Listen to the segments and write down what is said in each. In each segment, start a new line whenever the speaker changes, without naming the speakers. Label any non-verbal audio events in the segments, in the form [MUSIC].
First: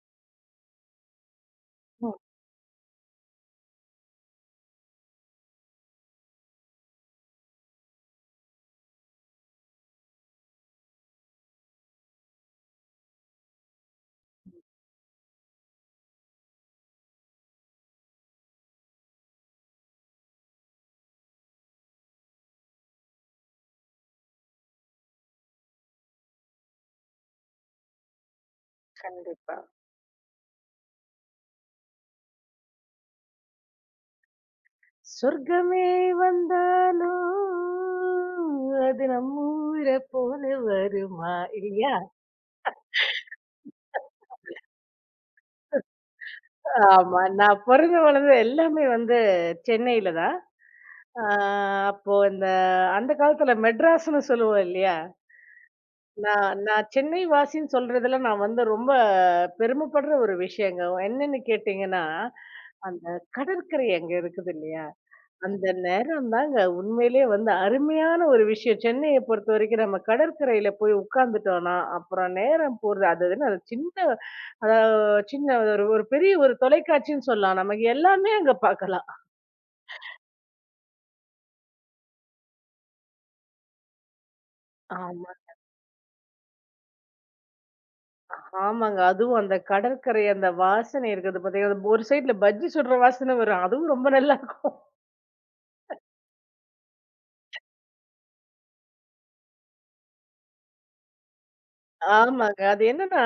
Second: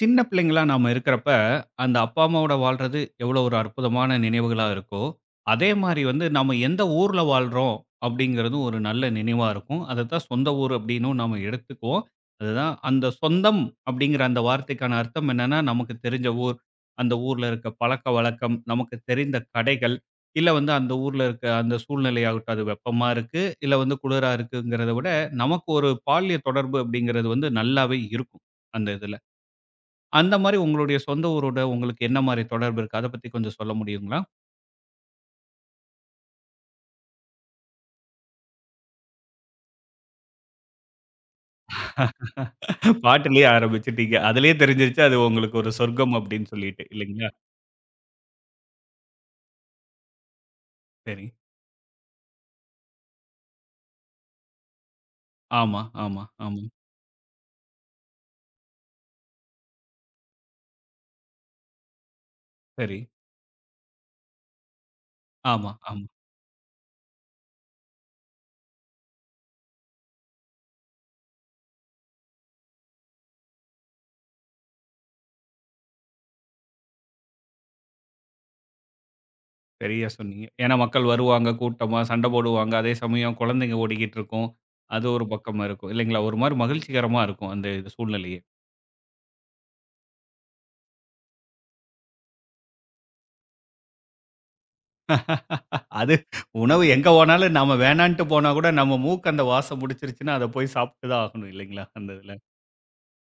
சின்ன பிள்ளைங்களா நாம இருக்கிறப்ப, அந்த
ம்.
அப்பா, அம்மாவோட வாழ்றது எவ்வளோ ஒரு அற்புதமான நினைவுகளா இருக்கோ, அதே மாரி வந்து நாம எந்த ஊர்ல வாழ்றோம் அப்படிங்கிறதும் ஒரு நல்ல நினைவா இருக்கும். அதத்தான் சொந்த ஊர் அப்படின்னும் நாம எடுத்துக்குவோம். அதுதான் அந்த சொந்தம் அப்படிங்கிற அந்த வார்த்தைக்கான அர்த்தம் என்னன்னா, நமக்கு தெரிஞ்ச ஊர், அந்த ஊர்ல இருக்க பழக்கவழக்கம், நமக்கு தெரிந்த கடைகள், இல்ல வந்து அந்த ஊர்ல இருக்க அந்த சூழ்நிலையாகட்டும், அது வெப்பமா இருக்கு, இல்ல வந்து குளிரா இருக்குங்கிறத விட, நமக்கு ஒரு பால்ய தொடர்பு அப்படிங்கிறது வந்து நல்லாவே இருக்கும், அந்த இதுல.
கண்டிப்பா.
அந்த மாரி உங்களுடைய சொந்த ஊரோட உங்களுக்கு என்ன மாரி தொடர்பு இருக்கு? அத பத்தி கொஞ்சம் சொல்ல முடியுங்களா?
சொர்க்கமே வந்தாலும் அது நம்ம ஊர போல வருமா இல்லையா?
பாட்டுலயே ஆரம்பிச்சுட்டீங்க. அதிலயே தெரிஞ்சிருச்சு அது உங்களுக்கு ஒரு சொர்க்கம் அப்படின்னு சொல்லிட்டு
ஆமா.
இல்லைங்களா?
நான் பொறந்து வளர்ந்தது எல்லாமே வந்து சென்னையில தான். ஆ
சரி.
அப்போ இந்த அந்த காலத்துல மெட்ராஸ்ன்னு சொல்லுவோம் இல்லையா?
ஆமா, ஆமா,
நான்
ஆமா.
நான் சென்னை வாசின்னு சொல்றதுல நான் வந்து ரொம்ப பெருமைப்படுற ஒரு விஷயங்க. என்னன்னு கேட்டீங்கன்னா,
சரி.
அந்த கடற்கரை அங்க இருக்குது இல்லையா? அந்த
ஆமா, ஆமா.
நேரம் தாங்க உண்மையிலேயே வந்து அருமையான ஒரு விஷயம். சென்னைய பொறுத்தவரைக்கும் நம்ம கடற்கரையில போய் உட்கார்ந்துட்டோம்னா, அப்புறம் நேரம் போறது அது என்ன அது அத சின்ன ஒரு ஒரு பெரிய ஒரு தொலைக்காட்சின்னு சொல்லலாம். நமக்கு எல்லாமே அங்க பார்க்கலாம்.
சரியா சொன்னீங்க. ஏன்னா மக்கள் வருவாங்க கூட்டமா, சண்ட போடுவாங்க. அதே சமயம் குழந்தைங்க ஓடிக்கிட்டு இருக்கும். அது ஒரு
ஆமா.
பக்கமா இருக்கும் இல்லைங்களா? ஒரு மாரி மகிழ்ச்சிகரமா இருக்கும் அந்த இது சூழ்நிலையே.
ஆமாங்க. அதுவும் அந்த கடற்கரை அந்த வாசனை இருக்குது பாத்தீங்கன்னா, ஒரு சைடுல பஜ்ஜி சுடுற வாசனை வரும். அதுவும் ரொம்ப நல்லாருக்கும்.
அது உணவு எங்க போனாலும் நாம வேணான்ட்டு போனா கூட நம்ம மூக்கு அந்த வாசம் புடிச்சிருச்சுன்னா, அத போய் சாப்பிட்டு தான் ஆகணும் இல்லைங்களா? அந்த இதுல.
ஆமாங்க. அது என்னன்னா,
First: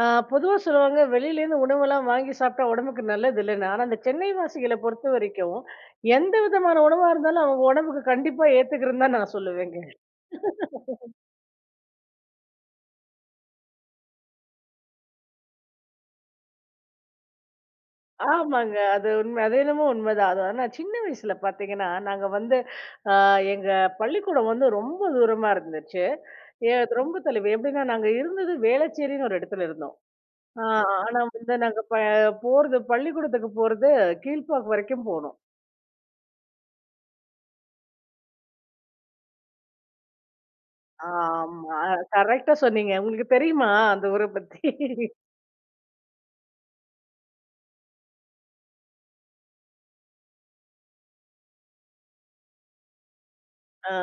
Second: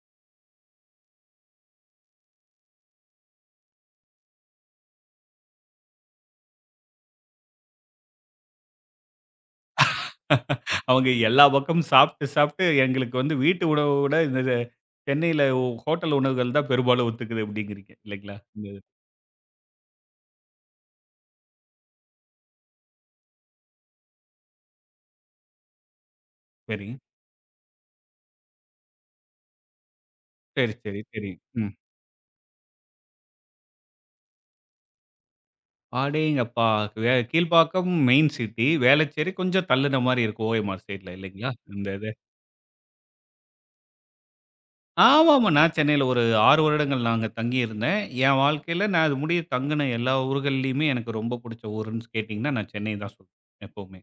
அ பொதுவா சொல்லுவாங்க, வெளியிலேருந்து உணவெல்லாம் வாங்கி சாப்பிட்டா உடம்புக்கு நல்லது இல்லைன்னு. ஆனா, அந்த சென்னை வாசிகள பொறுத்த வரைக்கும், எந்த விதமான உணவா இருந்தாலும் அவங்க உடம்புக்கு கண்டிப்பா ஏத்துக்கிறதுன்னு தான் நான் சொல்லுவேங்க.
அவங்க எல்லா பக்கமும் சாப்பிட்டு, சாப்பிட்டு எங்களுக்கு வந்து வீட்டு உணவ விட இந்த இது சென்னையில ஹோட்டல் உணவுகள் தான் பெரும்பாலும் ஒத்துக்குது அப்படிங்கிறீங்க இல்லைங்களா? இந்த
ஆமாங்க.
இது.
அது உண்மை. அது என்னமோ உண்மைதான். அது ஆனா சின்ன வயசுல பார்த்தீங்கன்னா, நாங்க வந்து அ எங்க பள்ளிக்கூடம் வந்து ரொம்ப தூரமா இருந்துச்சு.
சரி,
அது ரொம்ப தொலைவு. எப்படின்னா, நாங்க இருந்தது வேளச்சேரின்னு ஒரு இடத்துல இருந்தோம். ஆ
சரி, சரி,
ஆனா
சரி.
வந்து
ம்.
நாங்க போறது பள்ளிக்கூடத்துக்கு போறது கீழ்ப்பாக்கம் வரைக்கும் போணும்.
அடேங்கப்பா! கீழ்ப்பாக்கம் மெயின் சிட்டி, வேளச்சேரி கொஞ்சம் தள்ளுன மாரி இருக்கும் ஓஎம்ஆர் சைட்ல இல்லைங்களா?
ஆமா.
இந்த இது.
கரெக்ட்டா சொன்னீங்க. உங்களுக்கு தெரியுமா அந்த ஊர பத்தி?
ஆமாமா. நான் சென்னையில ஒரு 6 வருடங்கள் நாங்க தங்கியிருந்தேன். என் வாழ்க்கையில நான் அது முடிய தங்குன எல்லா ஊர்கள்லயுமே எனக்கு ரொம்ப புடிச்ச ஊருன்னு கேட்டீங்கன்னா, நான் சென்னை தான் சொல்லுவேன்
ஆ.
எப்பவுமே.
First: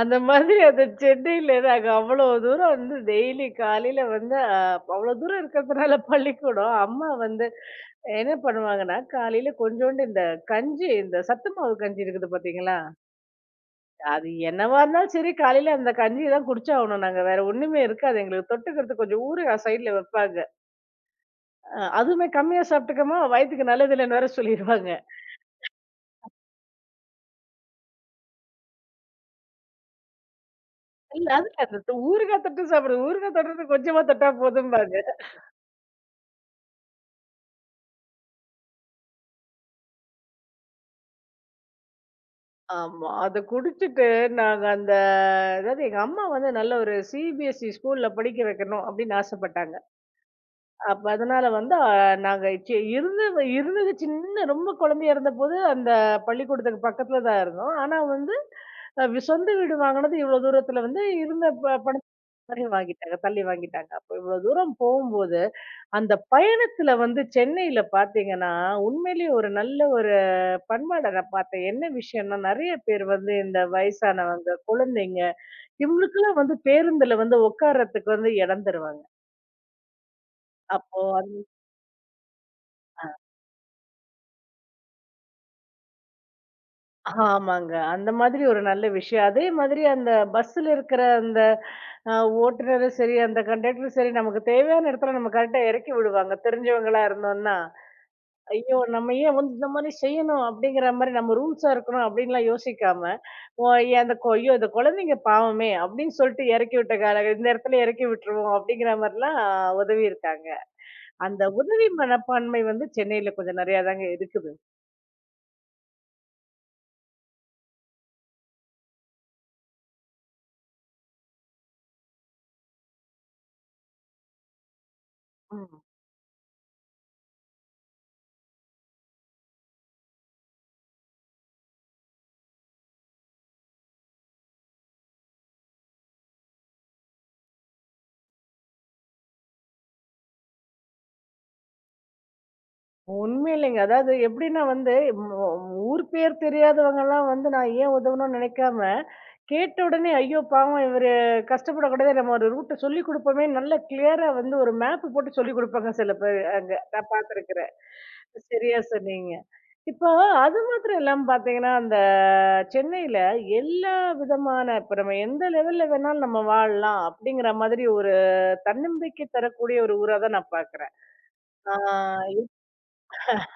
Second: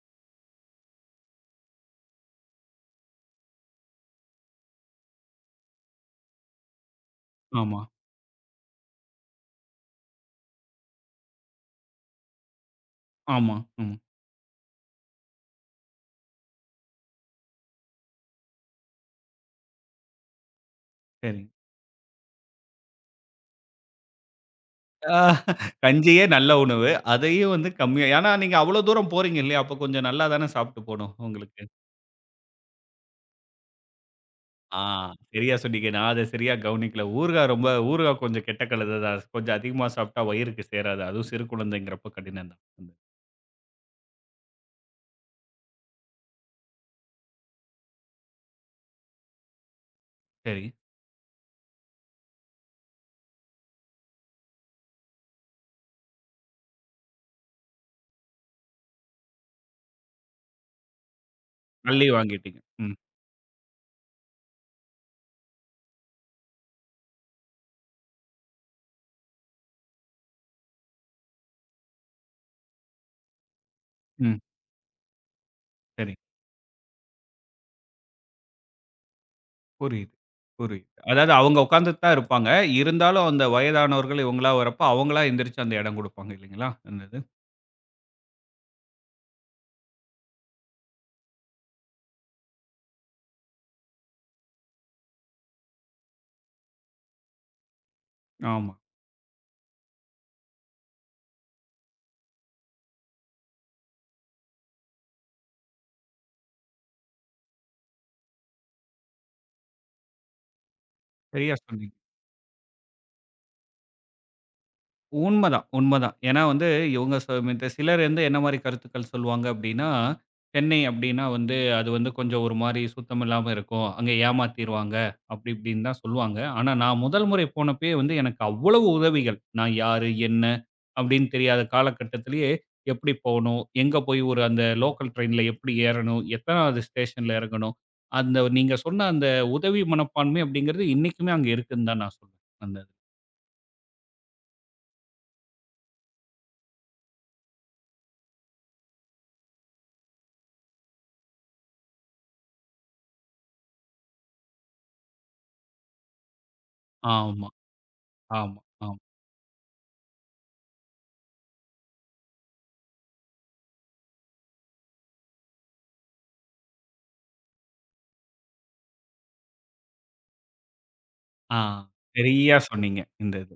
அந்த மாதிரி அந்த சென்னையில நாங்க அவ்வளோ தூரம் வந்து டெய்லி காலையில வந்து அவ்வளோ தூரம் இருக்கிறதுனால பள்ளிக்கூடம், அம்மா வந்து
ஆமா,
என்ன பண்ணுவாங்கன்னா, காலையில கொஞ்சோண்டு இந்த கஞ்சி, இந்த சத்து மாவு கஞ்சி இருக்குது பார்த்தீங்களா?
ஆமா, ஆமா.
அது என்னவா இருந்தாலும் சரி காலையில அந்த கஞ்சி தான் குடிச்சாகணும் நாங்க. வேற ஒண்ணுமே இருக்காது. எங்களுக்கு தொட்டுக்கிறதுக்கு கொஞ்சம் ஊறுகாய் சைடுல வைப்பாங்க.
சரி.
அதுவுமே கம்மியா சாப்பிட்டுக்கம்மா வயித்துக்கு நல்லது இல்லைன்னு வேற சொல்லிருவாங்க.
ஆ கஞ்சியே நல்ல உணவு. அதையும் வந்து கம்மியா ஏன்னா நீங்க அவ்ளோ தூரம் போறீங்க இல்லையா? அப்ப கொஞ்சம் நல்லா தானே சாப்ட்டு போணும்
இல்ல
உங்களுக்கு.
அதுல அந்த ஊறுகாய் தொட்டு சாப்பிடுறது. ஊறுகாய் தொட்டுறது கொஞ்சமா தொட்டா
ஆ
போதும்பாங்க.
சரியா சொன்னீங்க. நான் அத சரியா கவனிக்கல. ஊறுகாய் ரொம்ப ஊறுகாய் கொஞ்சம் கெட்ட கலந்த தான். கொஞ்சம் அதிகமா சாப்ட்டா வயிறுக்கு சேராது. அதுவும் சிறு குழந்தைங்கிறப்ப கடினம் தான். ம்.
ஆமா. அத குடிச்சிட்டு நாங்க அந்த அதாவது எங்க அம்மா வந்து நல்ல ஒரு சிபிஎஸ்இ ஸ்கூல்ல படிக்க வைக்கணும் அப்படின்னு ஆசைப்பட்டாங்க.
சரி.
அப்ப அதனால வந்து நாங்க இருந்தது இருந்தது ரொம்ப குழந்தையா இருந்தபோது அந்த பள்ளிக்கூடத்துக்கு பக்கத்துல தான் இருந்தோம். ஆனா வந்து அ வி சொந்த வீடு வாங்குனது இவ்ளோ தூரத்துல வந்து இருந்த பணத்த
அள்ளி வாங்கிட்டீங்க. ம்,
தள்ளி வாங்கிட்டாங்க. அப்ப இவ்ளோ தூரம் போம்போது, அந்த பயணத்துல வந்து சென்னையில பார்த்தீங்கன்னா, உண்மையிலேயே ஒரு நல்ல ஒரு பண்பாட நான் பார்த்தேன். என்ன விஷயம்னா, நெறைய பேர் வந்து இந்த
ம்.
வயசானவங்க, குழந்தைங்க
சரி.
இவங்களுக்கெல்லாம் வந்து பேருந்துல வந்து உட்கார்றதுக்கு வந்து இடம் தருவாங்க.
புரியுது, புரியுது.
அப்போ
அதாவது அவங்க உட்கார்ந்துட்டு தான் இருப்பாங்க. இருந்தாலும் அந்த வயதானவர்கள் இவங்களா வரப்ப அவங்களா எந்திரிச்சு அந்த இடம் குடுப்பாங்க இல்லைங்களா? அந்த இது.
ஆமாங்க. அந்த மாதிரி ஒரு நல்ல விஷயம். அதே மாதிரி அந்த பஸ்ஸுல இருக்கிற அந்த அ ஓட்டுநரும் சரி, அந்த கண்டக்டரும் சரி, நமக்கு தேவையான இடத்துல நம்ம கரெக்ட்டா இறக்கி விடுவாங்க. தெரிஞ்சவங்களா இருந்தோம்னா,
ஆமா.
ஐயோ! நம்ம ஏன் வந்து இந்த மாரி செய்யணும் அப்படிங்கிற மாரி நம்ம ரூல்ஸா இருக்கணும் அப்படின்லாம் யோசிக்காம, ஓ ஏன் அந்த ஐயோ! இந்த குழந்தைங்க பாவமே அப்படின்னு சொல்லிட்டு இறக்கி விட்ட கால இந்த இடத்துல இறக்கி விட்டுருவோம் அப்படிங்கிற மாரிலாம் உதவியிருக்காங்க. அந்த
சரியா
உதவி
சொன்னீங்க.
மனப்பான்மை வந்து சென்னையில கொஞ்சம் நெறையா தாங்க இருக்குது.
உண்மதான், உண்மதான். ஏன்னா வந்து இவங்க இந்த சிலர் வந்து என்ன மாரி கருத்துக்கள் சொல்லுவாங்க அப்படின்னா, "சென்னை அப்படின்னா வந்து அது வந்து கொஞ்சம் ஒரு மாரி சுத்தம் இல்லாம இருக்கும். அங்க ஏமாத்திருவாங்க." அப்படி
ம்.
இப்படின்னு தான் சொல்லுவாங்க. ஆனா நான் முதல் முறை போனப்பயே வந்து எனக்கு அவ்வளவு உதவிகள். நான் யாரு? என்ன? அப்படின்னு தெரியாத காலகட்டத்திலேயே எப்படி போணும்? எங்க போய் ஒரு அந்த லோக்கல் ட்ரெயின்ல எப்படி ஏறணும்? எத்தனாவது ஸ்டேஷன்ல இறங்கணும்? அந்த நீங்க சொன்ன அந்த உதவி மனப்பான்மை அப்படிங்கிறது இன்னைக்குமே அங்க இருக்குன்னு தான் நான் சொல்வேன். அந்த
உண்மை இல்லைங்க. அதாவது எப்படின்னா வந்து மொ ஊர் பேர் தெரியாதவங்கலாம் வந்து நான் ஏன் உதவணும்னு நினைக்காம, கேட்ட உடனே ஐயோ! பாவம் இவரு கஷ்டப்படக்கூடாதே நம்ம ஒரு ரூட்ட சொல்லிக் குடுப்போமே நல்ல கிளியரா வந்து ஒரு மேப் போட்டு சொல்லிக் குடுப்பாங்க சில பேரு அங்க. நான்
ஆமா,
பார்த்துருக்கிறேன்.
ஆமா,
சரியா
ஆமா.
சொன்னீங்க. இப்போ அது மாத்திரம் இல்லாம பார்த்தீங்கன்னா, அந்த சென்னையில எல்லா விதமான இப்ப நம்ம எந்த லெவல்ல வேணாலும் நம்ம வாழலாம் அப்படிங்கிற மாதிரி ஒரு தன்னம்பிக்கை தரக்கூடிய ஒரு ஊரா தான் நான் பார்க்குறேன்.
ஆ.
ஆ
சரியா சொன்னீங்க. இந்த இது.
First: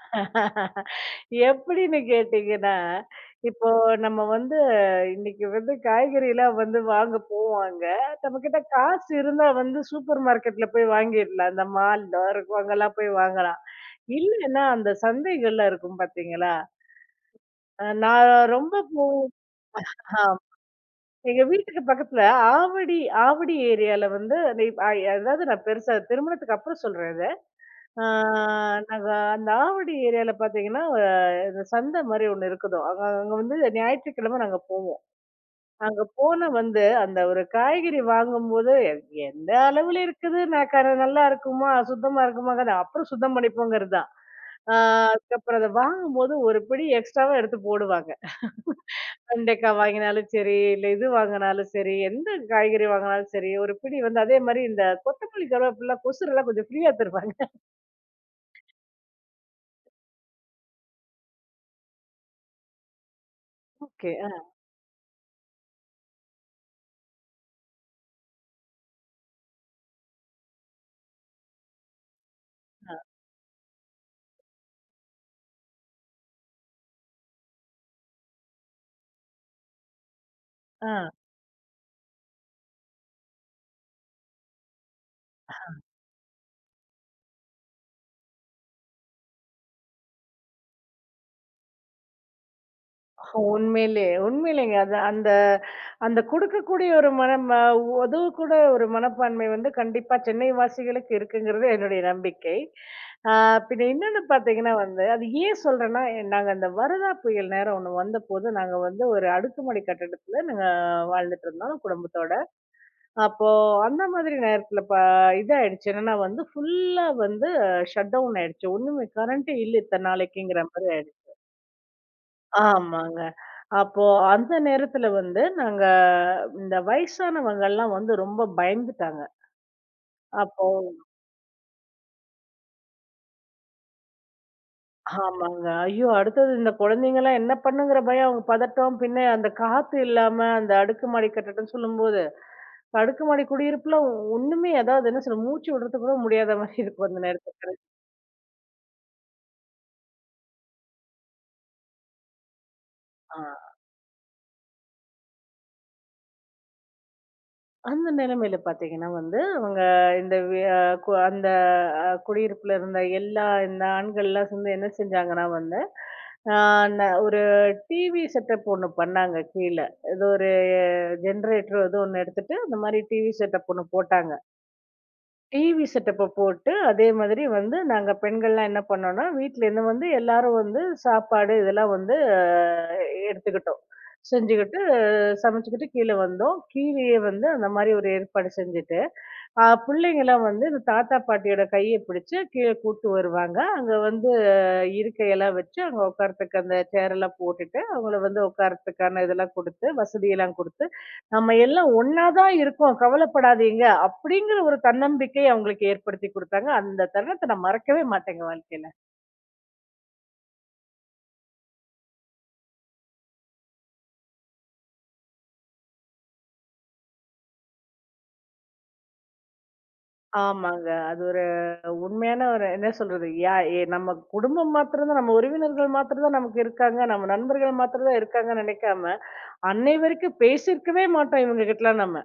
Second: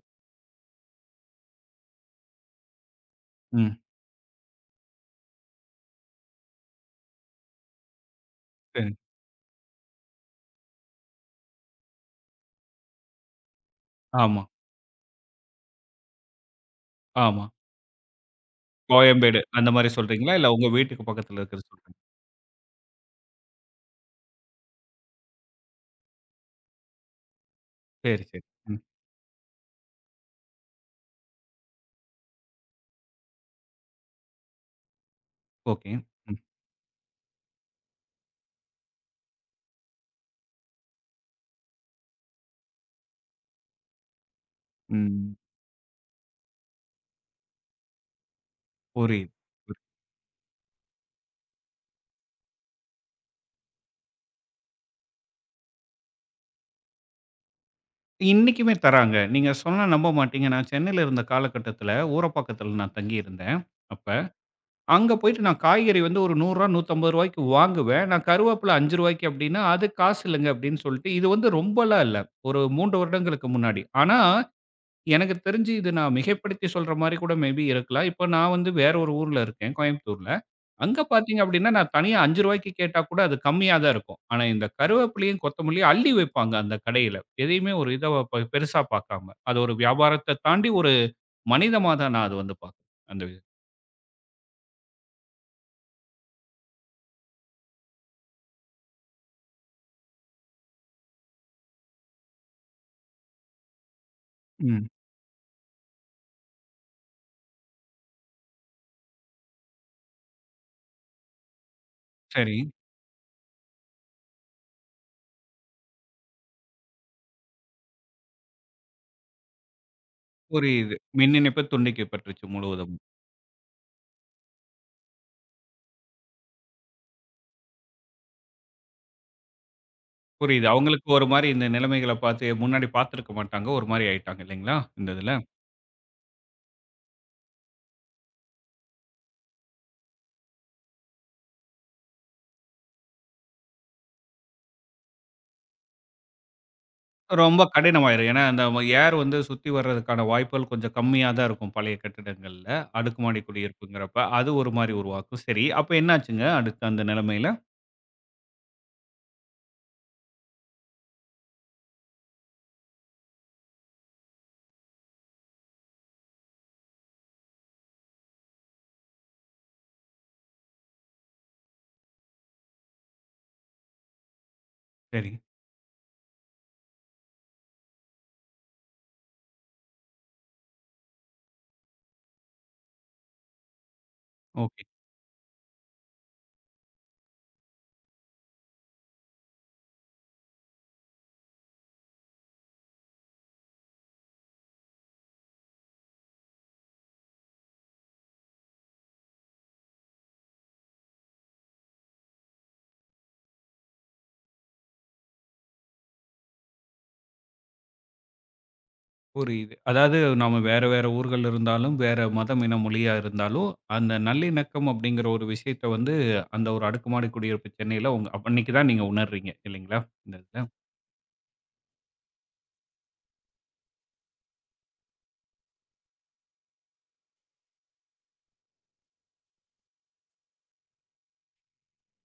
எப்படின்னு கேட்டீங்கன்னா, இப்போ
ம்.
நம்ம வந்து இன்னைக்கு வந்து காய்கறிலாம் வந்து வாங்க போவாங்க. நம்மகிட்ட
சரி.
காசு இருந்தா வந்து சூப்பர் மார்க்கெட்ல போய் வாங்கிடலாம். அந்த மால்ல இருக்கும் அங்கெல்லாம் போய் வாங்கலாம்.
ஆமா,
இல்லன்னா அந்த சந்தைகள்லாம் இருக்கும் பார்த்தீங்களா?
ஆமா.
அ நான் ரொம்ப போ
கோயம்பேடு அந்த மாரி சொல்றீங்களா?
ஆம்.
இல்ல உங்க வீட்டுக்கு பக்கத்துல
எங்க
இருக்கிறது
வீட்டுக்கு
சொல்றீங்களா?
பக்கத்துல ஆவடி ஆவடி ஏரியால வந்து, அந்த அதாவது நான் பெருசா திருமணத்துக்கு அப்புறம் சொல்றேன் இத. ஆ
சரி, சரி. ம்.
நாங்க அந்த ஆவடி ஏரியால பார்த்தீங்கன்னா, இந்த சந்தை மாரி ஒண்ணு இருக்குதாம். அங்க அங்க வந்து ஞாயிற்றுக்கிழமை நாங்க போவோம்.
ஓகே.
அங்க
ம்.
போனா வந்து அந்த ஒரு காய்கறி வாங்கும்போது, எந்த அளவுல இருக்குது, நான் நல்லா இருக்குமா? சுத்தமா இருக்குமாங்கிறத அப்புறம் சுத்தம் பண்ணிப்போங்கிறது தான். ஆ
ம்.
அதுக்கப்புறம் அத வாங்கும்போது ஒரு பிடி எக்ஸ்ட்ராவா எடுத்து போடுவாங்க.
புரியுது.
வெண்டைக்காய்
புரியுது.
வாங்கினாலும் சரி, இல்ல இது வாங்கினாலும் சரி, எந்த காய்கறி வாங்கினாலும் சரி, ஒரு பிடி வந்து அதே மாரி இந்த கொத்தமல்லி, கருவேப்பிலலாம் கொசுரெல்லாம் கொஞ்சம் ஃப்ரீயா தருவாங்க. [LAUGHS]
இன்னைக்குமே தராங்க. நீங்க சொன்னா நம்ப மாட்டீங்க. நான் சென்னையில இருந்த காலகட்டத்துல ஊரப்பாக்கத்துல நான் தங்கியிருந்தேன். அப்ப.
ஓகே. அ,
அங்க போயிட்டு நான் காய்கறி வந்து ஒரு ரூ. 100 ரூ. 150க்கு வாங்குவேன். நான் கருவேப்பில ரூ. 5க்கு அப்படின்னா, அது காசு இல்லங்க அப்படின்னு சொல்லிட்டு இது வந்து ரொம்பலாம் இல்ல. ஒரு 3 வருடங்களுக்கு முன்னாடி. ஆனா எனக்கு தெரிஞ்சு இது நான் மிகைப்படுத்தி சொல்ற மாரி கூட மேபி இருக்கலாம். இப்ப நான் வந்து வேற ஒரு ஊர்ல இருக்கேன், கோயம்புத்தூர்ல. அங்க
ஆ.
பார்த்தீங்க அப்படின்னா, நான் தனியா ரூ. 5க்கு கேட்டா கூட அது கம்மியா தான் இருக்கும். ஆனா இந்த கருவேப்பிலையும், கொத்தமல்லியும் அள்ளி வைப்பாங்க அந்த கடையில. எதையுமே ஒரு இத பெருசா பார்க்காம. அது ஒரு வியாபாரத்த தாண்டி ஒரு மனிதமா தான் நான் அது வந்து பார்க்குறேன். அந்த இது.
உண்மையிலேயே, உண்மையிலேங்க. அது அந்த அந்த குடுக்கக்கூடிய ஒரு மனம் உதவக்கூட ஒரு மனப்பான்மை வந்து கண்டிப்பா சென்னை வாசிகளுக்கு இருக்குங்கிறது என்னுடைய நம்பிக்கை. ஆ பின்ன இன்னொன்னு பார்த்தீங்கன்னா
ம்.
வந்து, அது ஏன் சொல்றேன்னா, நாங்க அந்த வரதா புயல் நேரம் ஒண்ணு வந்தபோது, நாங்க வந்து ஒரு அடுக்குமாடி கட்டடத்துல நாங்க வாழ்ந்துட்டுருந்தோம் குடும்பத்தோட.
சரி.
அப்போ அந்த மாதிரி நேரத்துல இதாயிடுச்சு. என்னன்னா வந்து ஃபுல்லா வந்து ஷட் டவுன் ஆயிடுச்சு. ஒண்ணுமே கரண்ட்டே இல்ல இத்தன நாளைக்குங்கிற மாரி
புரியுது.
ஆயிடுச்சு.
மின் இணைப்பு துண்டிக்கப்பட்டுருச்சு முழுவதும்.
ஆமாங்க. அப்போ அந்த நேரத்துல வந்து நாங்க இந்த வயசானவங்கலாம் வந்து ரொம்ப பயந்துட்டாங்க.
புரியுது.
அப்போ
அவங்களுக்கு ஒரு மாரி இந்த நிலைமைகள பார்த்து முன்னாடி பார்த்துருக்க மாட்டாங்க. ஒரு மாரி ஆயிட்டாங்க இல்லைங்களா? இந்த இதுல?
ஆமாங்க. ஐயோ! அடுத்தது இந்த குழந்தைங்கலாம் என்ன பண்ணுங்கிற பயம், அவங்க பதட்டம். பின்ன அந்த காத்து இல்லாம அந்த அடுக்குமாடி கட்டடம்னு சொல்லும்போது, அடுக்குமாடி குடியிருப்புல ஒண்ணுமே அதாவது என்ன சொல்ல மூச்சு விடுறதுக்கு கூட முடியாத மாரி இருக்கும் அந்த
ரொம்ப
நேரத்துல.
கடினமாயிரும். ஏன்னா, அந்த ஏர் வந்து சுத்தி வர்றதுக்கான வாய்ப்புகள் கொஞ்சம் கம்மியா தான் இருக்கும் பழைய கட்டிடங்கள்ல. அடுக்குமாடி
ஆ.
குடியிருப்புங்கிறப்ப. அது ஒரு மாரி உருவாக்கும். சரி, அப்ப என்னாச்சுங்க அடுத்து அந்த நிலைமையில?
அந்த நிலைமையில பாத்தீங்கன்னா வந்து அவங்க இந்த வி- அ, கு- அந்த அ, குடியிருப்புல இருந்த எல்லா இந்த ஆண்கள்லாம் சேர்ந்து என்ன செஞ்சாங்கன்னா வந்து ஆ, ஒரு டிவி செட்டப் ஒன்று பண்ணாங்க கீழே ஏதோ ஒரு ஜென்ரேட்டர் ஏதோ ஒன்று எடுத்துட்டு அந்த மாதிரி டிவி செட்டப் ஒன்று போட்டாங்க
சரி,
டிவி செட்டப்பை போட்டு அதே மாதிரி வந்து நாங்கள் பெண்கள்லாம் என்ன பண்ணோம்னா வீட்டிலேருந்து வந்து எல்லாரும் வந்து சாப்பாடு இதெல்லாம் வந்து எடுத்துக்கிட்டோம் செஞ்சுக்கிட்டு
ஓகே.
சமைச்சுக்கிட்டு கீழ வந்தோம். கீழயே வந்து அந்த மாரி ஒரு ஏற்பாடு செஞ்சுட்டு, பிள்ளைங்கலாம் வந்து இந்த தாத்தா, பாட்டியோட கைய பிடிச்சு கீழ கூட்டு வருவாங்க. அங்க வந்து இருக்கையெல்லாம் வச்சு, அங்க உட்கார்றதுக்கு அந்த சேரெல்லாம் போட்டுட்டு, அவங்கள வந்து உட்கார்றதுக்கான இதெல்லாம் குடுத்து, வசதியெல்லாம் குடுத்து, "நம்ம எல்லாம் ஒண்ணா தான் இருக்கோம். கவலைப்படாதீங்க" அப்படிங்கிற ஒரு தன்னம்பிக்கை அவங்களுக்கு ஏற்படுத்தி குடுத்தாங்க. அந்த தருணத்த நான் மறக்கவே மாட்டேங்க வாழ்க்கையில.
புரியுது. அதாவது நாம வேற வேற ஊர்கள்ல இருந்தாலும், வேற மதம், இனம், மொழியா இருந்தாலும், அந்த நல்லிணக்கம் அப்படிங்கிற ஒரு விஷயத்த வந்து அந்த ஒரு அடுக்குமாடி குடியிருப்பு சென்னையில உங்க அப்ப- அன்னைக்கு தான் நீங்க உணர்றீங்க இல்லைங்களா? இந்த இதுல.
ஆமாங்க. அது ஒரு உண்மையான ஒரு என்ன சொல்றது? யா எ நம்ம குடும்பம் மாத்திரம் தான், நம்ம உறவினர்கள் மாத்திரம் தான் நமக்கு இருக்காங்க. நம்ம நண்பர்கள் மாத்திரம் தான் இருக்காங்கன்னு நினைக்காம, அன்னை வரைக்கும் பேசியிருக்கவே மாட்டோம் இவங்க கிட்டலாம் நம்ம.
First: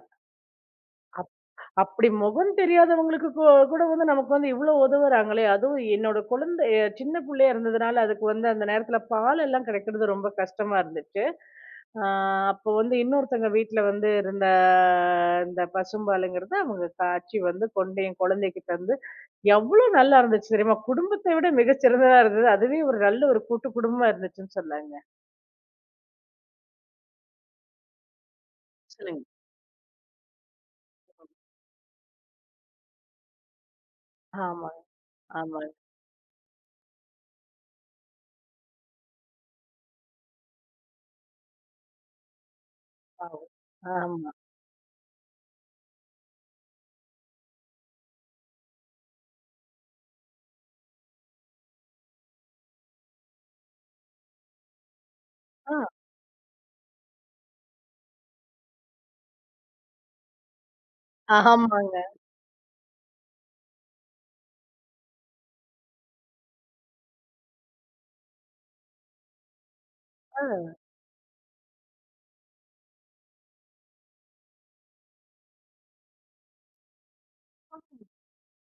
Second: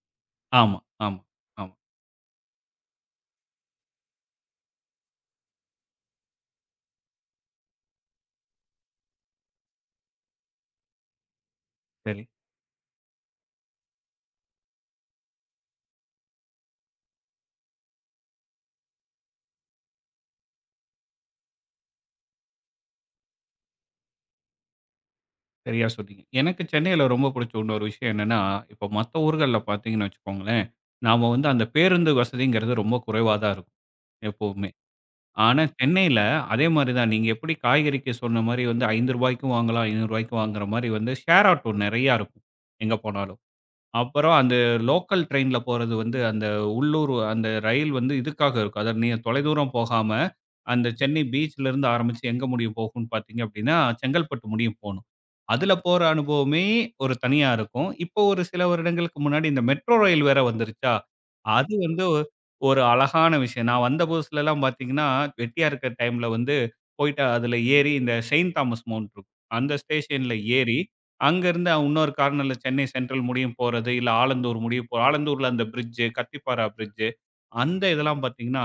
ஆமா, ஆமா,
அப்
ஆமா.
அப்படி முகம் தெரியாதவங்களுக்கு கூட வந்து நமக்கு வந்து இவ்ளோ உதவுறாங்களே! அதுவும் என்னோட குழந்தை சின்ன புள்ளையா இருந்ததுனால, அதுக்கு வந்து அந்த நேரத்தில பால் எல்லாம் கிடைக்கிறது ரொம்ப கஷ்டமா இருந்துச்சு. ஆ
சரி.
அப்போ வந்து இன்னொருத்தங்க வீட்ல வந்து இருந்த இந்த பசும்பாலுங்கிறது அவங்க காய்ச்சி வந்து கொண்டு என் குழந்தைக்கு தந்து, எவ்ளோ நல்லா இருந்துச்சு தெரியுமா? குடும்பத்தை விட மிகச்சிறந்ததா இருந்தது. அதுவே ஒரு நல்ல ஒரு கூட்டு குடும்பமா இருந்துச்சுன்னு சொன்னாங்க.
சரியா சொன்னீங்க. எனக்கு சென்னையில ரொம்ப பிடிச்ச இன்னொரு விஷயம் என்னன்னா, இப்ப மத்த
சொல்லுங்க.
ஊர்கள்ல பார்த்தீங்கன்னு வச்சுக்கோங்களேன், நாம வந்து அந்த பேருந்து வசதிங்கிறது ரொம்ப குறைவா தான் இருக்கும், எப்பவுமே.
ஆமாங்க,
ஆனா
ஆமாங்க.
சென்னையில அதே மாரி தான். நீங்க எப்படி காய்கறிக்கு சொன்ன மாரி வந்து ரூ. 5க்கும் வாங்கலாம், ரூ. 500க்கும் வாங்குற மாரி வந்து ஷேர் ஆட்டோ நெறையா இருக்கும், எங்க போனாலும்.
ஆமா. ஆமா.
அப்புறம் அந்த லோக்கல் ட்ரெயின்ல போறது வந்து அந்த உள்ளூர் அந்த ரயில் வந்து இதுக்காக இருக்கும். அதாவது நீங்க தொலைதூரம் போகாம, அந்த சென்னை பீச்ல இருந்து ஆரம்பிச்சு எங்க முடியும் போகும்ன்னு பார்த்தீங்க அப்படின்னா, செங்கல்பட்டு முடியும் போணும். அதுல போற அனுபவமே ஒரு தனியா இருக்கும். இப்போ ஒரு சில வருடங்களுக்கு முன்னாடி இந்த மெட்ரோ ரயில் வேற வந்துருச்சா, அது
ஆமாங்க.
வந்து ஒரு அழகான விஷயம். நான் வந்த புதுசுலலாம் பார்த்தீங்கன்னா, வெட்டியா இருக்கிற டைம்ல வந்து போயிட்டு அதுல ஏறி இந்த செயின்ட் தாமஸ் மவுண்ட் இருக்கும். அந்த ஸ்டேஷன்ல
அ
ஏறி அங்கேருந்து இன்னொரு கார்னர்ல சென்னை சென்ட்ரல் முடியும் போறது, இல்ல ஆலந்தூர் முடியும் போ ஆலந்தூர்ல அந்த பிரிட்ஜ், கத்திப்பாரா பிரிட்ஜ் அந்த இதெல்லாம் பார்த்தீங்கன்னா,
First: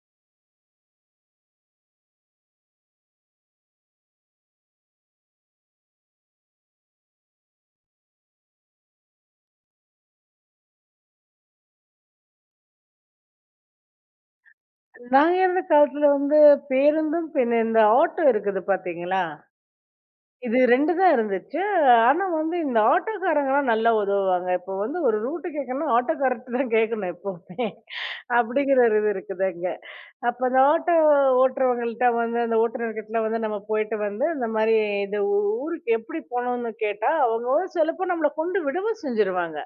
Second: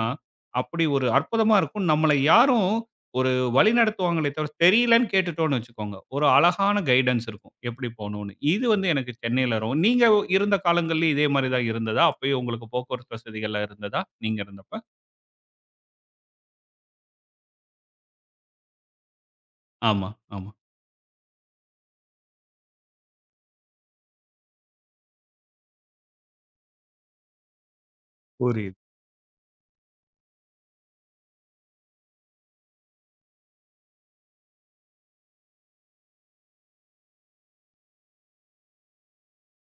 அப்படி ஒரு அற்புதமா இருக்கும். நம்மள யாரும் ஒரு வழிநடத்துவாங்களே தவிர தெரியலன்னு கேட்டுட்டோம்னு வச்சுக்கோங்க. ஒரு அழகான கைடன்ஸ் இருக்கும். எப்படி போணும்னு. இது வந்து எனக்கு சென்னையில நீங்க இருந்த காலங்கள்லயும் இதே மாரி தான் இருந்ததா? அப்பயும் உங்களுக்கு போக்குவரத்து வசதிகள்லாம் இருந்ததா? நீங்க இருந்தப்ப?
நாங்க இருந்த காலத்துல வந்து பேருந்தும், பின்ன இந்த ஆட்டோ இருக்குது பார்த்தீங்களா?
ஆமா, ஆமா.
இது 2 தான் இருந்துச்சு. ஆனா வந்து இந்த ஆட்டோக்காரங்கலாம் நல்லா உதவுவாங்க. இப்போ வந்து ஒரு ரூட் கேட்கணும்னா ஆட்டோக்காரர்ட்ட தான் கேட்கணும் எப்பவுமே.
புரியுது.
அப்படிங்கிற ஒரு இது இருக்குது அங்க. அப்ப அந்த ஆட்டோ ஓட்டுறவங்கள்ட்ட வந்து அந்த ஓட்டுநர்கிட்டலாம் வந்து நம்ம போயிட்டு வந்து இந்த மாரி இந்த ஊ ஊருக்கு எப்படி போணும்னு கேட்டா, அவங்க வந்து சிலப்போ நம்மள கொண்டு விடவும் செஞ்சுருவாங்க.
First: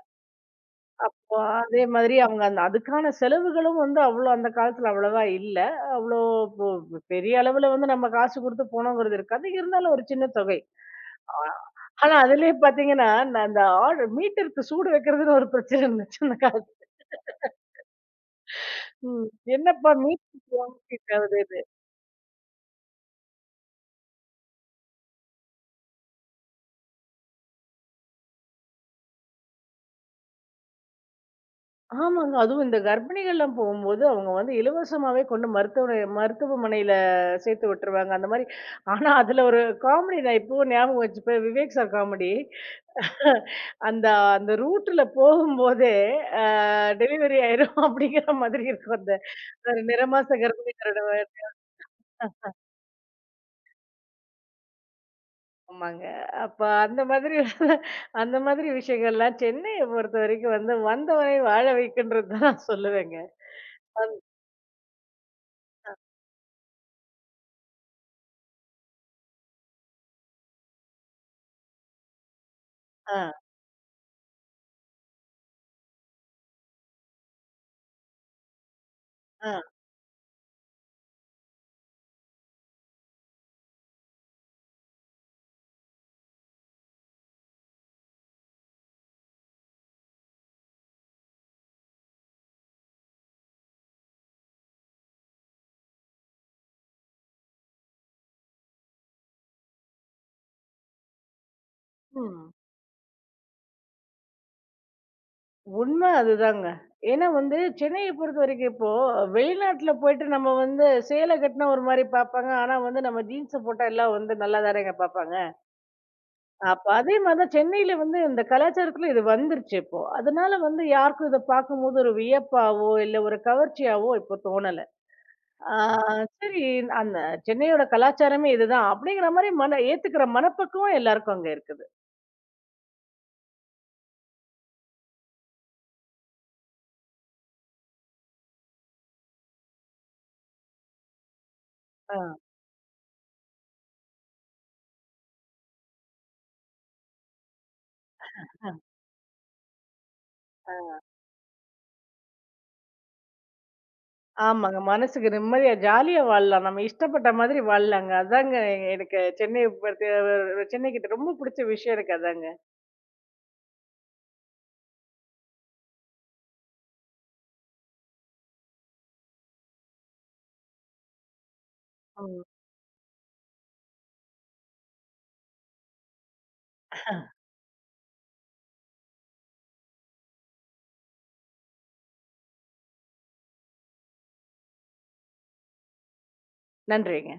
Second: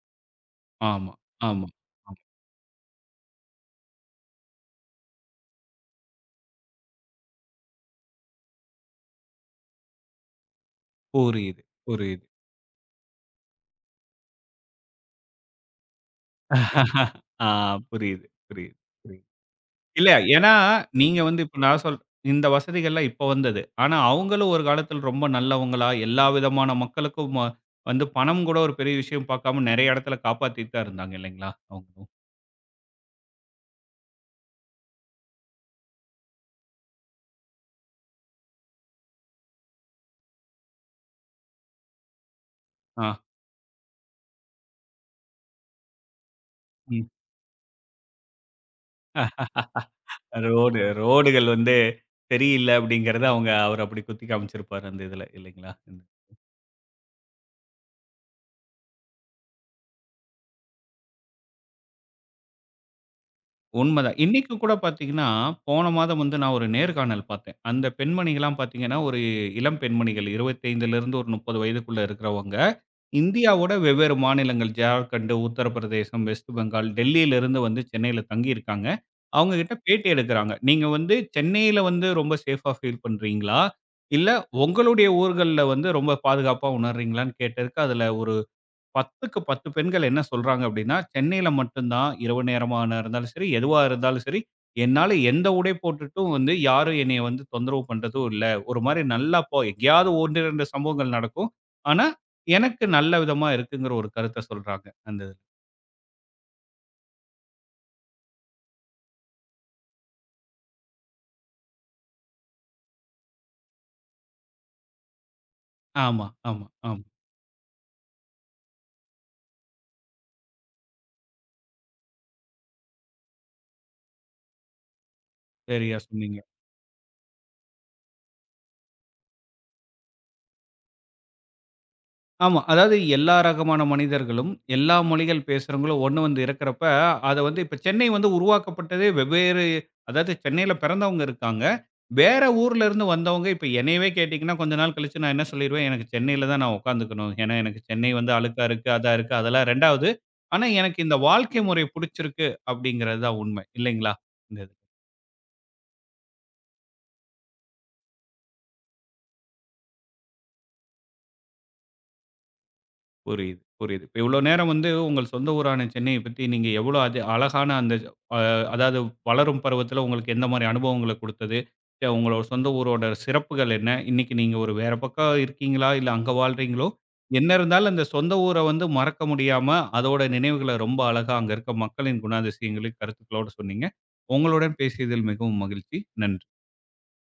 ஆமா,
இப்போ
ஆமா,
அதே மாதிரி
ஆமா.
அவங்க அந்த அதுக்கான செலவுகளும் வந்து அவ்வளோ அந்த காலத்துல அவ்வளவா இல்ல. அவ்வளோ போ பெரிய அளவுல வந்து நம்ம காசு குடுத்து போணுங்கிறது இருக்காது. இருந்தாலும் ஒரு சின்ன தொகை.
புரியுது,
ஆனா
புரியுது.
அதிலயே பார்த்தீங்கன்னா, நான் அந்த ஆடு மீட்டருக்கு சூடு வைக்கிறதுன்னு ஒரு பிரச்சனை இருந்துச்சு அந்த காலத்துல.
[LAUGHS] ஆ புரியுது, புரியுது, புரியுது.
ம். என்னப்பா
இல்ல.
மீட்டருக்கு
ஏன்னா,
எவ்ளோ ஹீட்
நீங்க வந்து இப்ப
ஆகுதுன்னு.
நான் சொல் இந்த வசதிகள்லாம் இப்ப வந்தது. ஆனா, அவங்களும் ஒரு காலத்துல ரொம்ப நல்லவங்களா, எல்லா விதமான மக்களுக்கும் வந்து பணம் கூட ஒரு பெரிய விஷயம் பார்க்காம நெறைய இடத்துல காப்பாத்திட்டு தான் இருந்தாங்க இல்லைங்களா? அவங்களும்.
ஆமாங்க. அதுவும் இந்த கர்ப்பிணிகள்லாம் போகும்போது, அவங்க வந்து இலவசமாவே கொண்டு மருத்துவமனையில சேர்த்து விட்டுருவாங்க. அந்த மாரி ஆனா அதுல ஒரு காமெடி நான் இப்பவும் ஞாபகம் வச்சுப்பேன். Vivek sir comedy.
ஆ.
அந்த அந்த ரூட்ல போகும்போதே அ
ம்.
டெலிவரி ஆயிரும் அப்படிங்கிற மாதிரி இருக்கும். அந்த
அ
ஒரு நிறமாச
ரோடு
கர்ப்பிணிகளோட
ரோடுகள் வந்து சரியில்ல அப்படிங்கிறத அவங்க அவர் அப்படி குத்தி காமிச்சிருப்பாரு அந்த இதுல இல்லைங்களா?
ஆமாங்க. அப்ப அந்த மாதிரி [LAUGHS] அந்த மாதிரி விஷயங்கள்லாம் சென்னைய பொறுத்தவரைக்கும் வந்து வந்தவனை வாழ வைக்கின்றது தான் நான் சொல்லுவேங்க.
உண்மதான். இன்னைக்கு கூட பார்த்தீங்கன்னா, போன மாதம் வந்து நான் ஒரு நேர்காணல் பார்த்தேன். அந்த பெண்மணிகள்லாம் பார்த்தீங்கன்னா, ஒரு இளம் பெண்மணிகள் 25லிருந்து ஒரு 30 வயதுக்குள்ள இருக்கிறவங்க.
ஆ,
இந்தியாவோட வெவ்வேறு மாநிலங்கள் ஜார்க்கண்ட், உத்தரப்பிரதேசம், வெஸ்ட் பெங்கால், டெல்லியிலிருந்து வந்து சென்னையில தங்கியிருக்காங்க. அவங்க
ஆ.
கிட்ட பேட்டி எடுக்குறாங்க. நீங்க வந்து சென்னையில வந்து ரொம்ப சேஃப்பா ஃபீல் பண்றீங்களா? இல்ல உங்களுடைய ஊர்கள்ல வந்து ரொம்ப பாதுகாப்பா உணர்றீங்களான்னு கேட்டதுக்கு, அதுல ஒரு 10க்கு 10 பெண்கள் என்ன சொல்றாங்க அப்படின்னா, சென்னையில மட்டும் தான் இரவு நேரமான இருந்தாலும் சரி, எதுவா இருந்தாலும் சரி, என்னால எந்த உடை போட்டுட்டும் வந்து யாரும் என்னைய வந்து தொந்தரவு பண்றதும் இல்ல. ஒரு மாரி நல்லா எங்கேயாவது 1, 2 சம்பவங்கள் நடக்கும். ஆனா,
ம்.
எனக்கு நல்ல விதமா இருக்குங்கிற ஒரு கருத்த சொல்றாங்க. அந்த இது.
உண்ம அதுதாங்க. ஏன்னா வந்து சென்னைய பொறுத்தவரைக்கும் இப்போ வெளிநாட்ல போயிட்டு நம்ம வந்து சேலை கட்டினா ஒரு மாரி பார்ப்பாங்க. ஆனா வந்து நம்ம ஜீன்ஸ போட்டா எல்லாம் வந்து நல்லா தானேங்க பார்ப்பாங்க.
ஆமா, ஆமா,
அப்ப
ஆமா.
அதே மாரி தான் சென்னையில வந்து இந்த கலாச்சாரத்துல இது வந்துருச்சு இப்போ. அதனால வந்து யாருக்கும் இத பார்க்கும்போது ஒரு வியப்பாவோ, இல்ல ஒரு கவர்ச்சியாவோ இப்போ தோணல. ஆ
சரியா சொன்னீங்க.
சரி, அந்த சென்னையோட கலாச்சாரமே இதுதான். அப்படிங்கிற மாரி மன ஏத்துக்கிற மனப்பக்குவம் எல்லாருக்கும் அங்க இருக்குது.
ஆமா. அதாவது எல்லா ரகமான மனிதர்களும், எல்லா மொழிகள் பேசுறவங்களும் ஒண்ணு வந்து இருக்கிறப்ப, அத வந்து இப்ப சென்னை வந்து உருவாக்கப்பட்டதே வெவ்வேறு அதாவது சென்னையில பிறந்தவங்க இருக்காங்க.
ஆ,
வேற ஊர்ல இருந்து வந்தவங்க இப்ப என்னையவே கேட்டீங்கன்னா, கொஞ்ச நாள் கழிச்சு நான் என்ன சொல்லிருவேன், எனக்கு சென்னையில தான் நான் உட்காந்துக்கணும். ஏன்னா எனக்கு சென்னை வந்து அழுக்கா இருக்கு, அதா இருக்கு, அதெல்லாம் 2வது. ஆனா
ஆ.
எனக்கு இந்த வாழ்க்கை முறை புடிச்சிருக்கு அப்படிங்கிறது தான் உண்மை. இல்லைங்களா? இந்த இது.
ஆமாங்க. மனசுக்கு நிம்மதியா ஜாலியா வாழலாம். நம்ம இஷ்டப்பட்ட மாதிரி வாழலாங்க. அதாங்க எனக்கு சென்னை பத்தி சென்னை கிட்ட ரொம்ப புடிச்ச விஷயம் எனக்கு அதாங்க.
புரியுது, புரியுது. இப்ப இவ்வளோ நேரம் வந்து உங்கள் சொந்த ஊரான சென்னைய பத்தி நீங்க எவ்வளோ அது அழகான அந்த அ அதாவது வளரும் பருவத்தில உங்களுக்கு எந்த மாரி அனுபவங்கள குடுத்தது, உங்களோட
ம்.
சொந்த ஊரோட சிறப்புகள் என்ன? இன்னைக்கு நீங்க ஒரு வேற பக்கம் இருக்கீங்களா? இல்ல அங்க வாழ்றீங்களோ? என்ன இருந்தாலும் அந்த சொந்த ஊர வந்து மறக்க முடியாம, அதோட நினைவுகள ரொம்ப அழகா அங்க இருக்க மக்களின் குணாதிசயங்களையும், கருத்துக்களோட சொன்னீங்க. உங்களுடன் பேசியதில் மிகவும் மகிழ்ச்சி. நன்றி.
நன்றிங்க.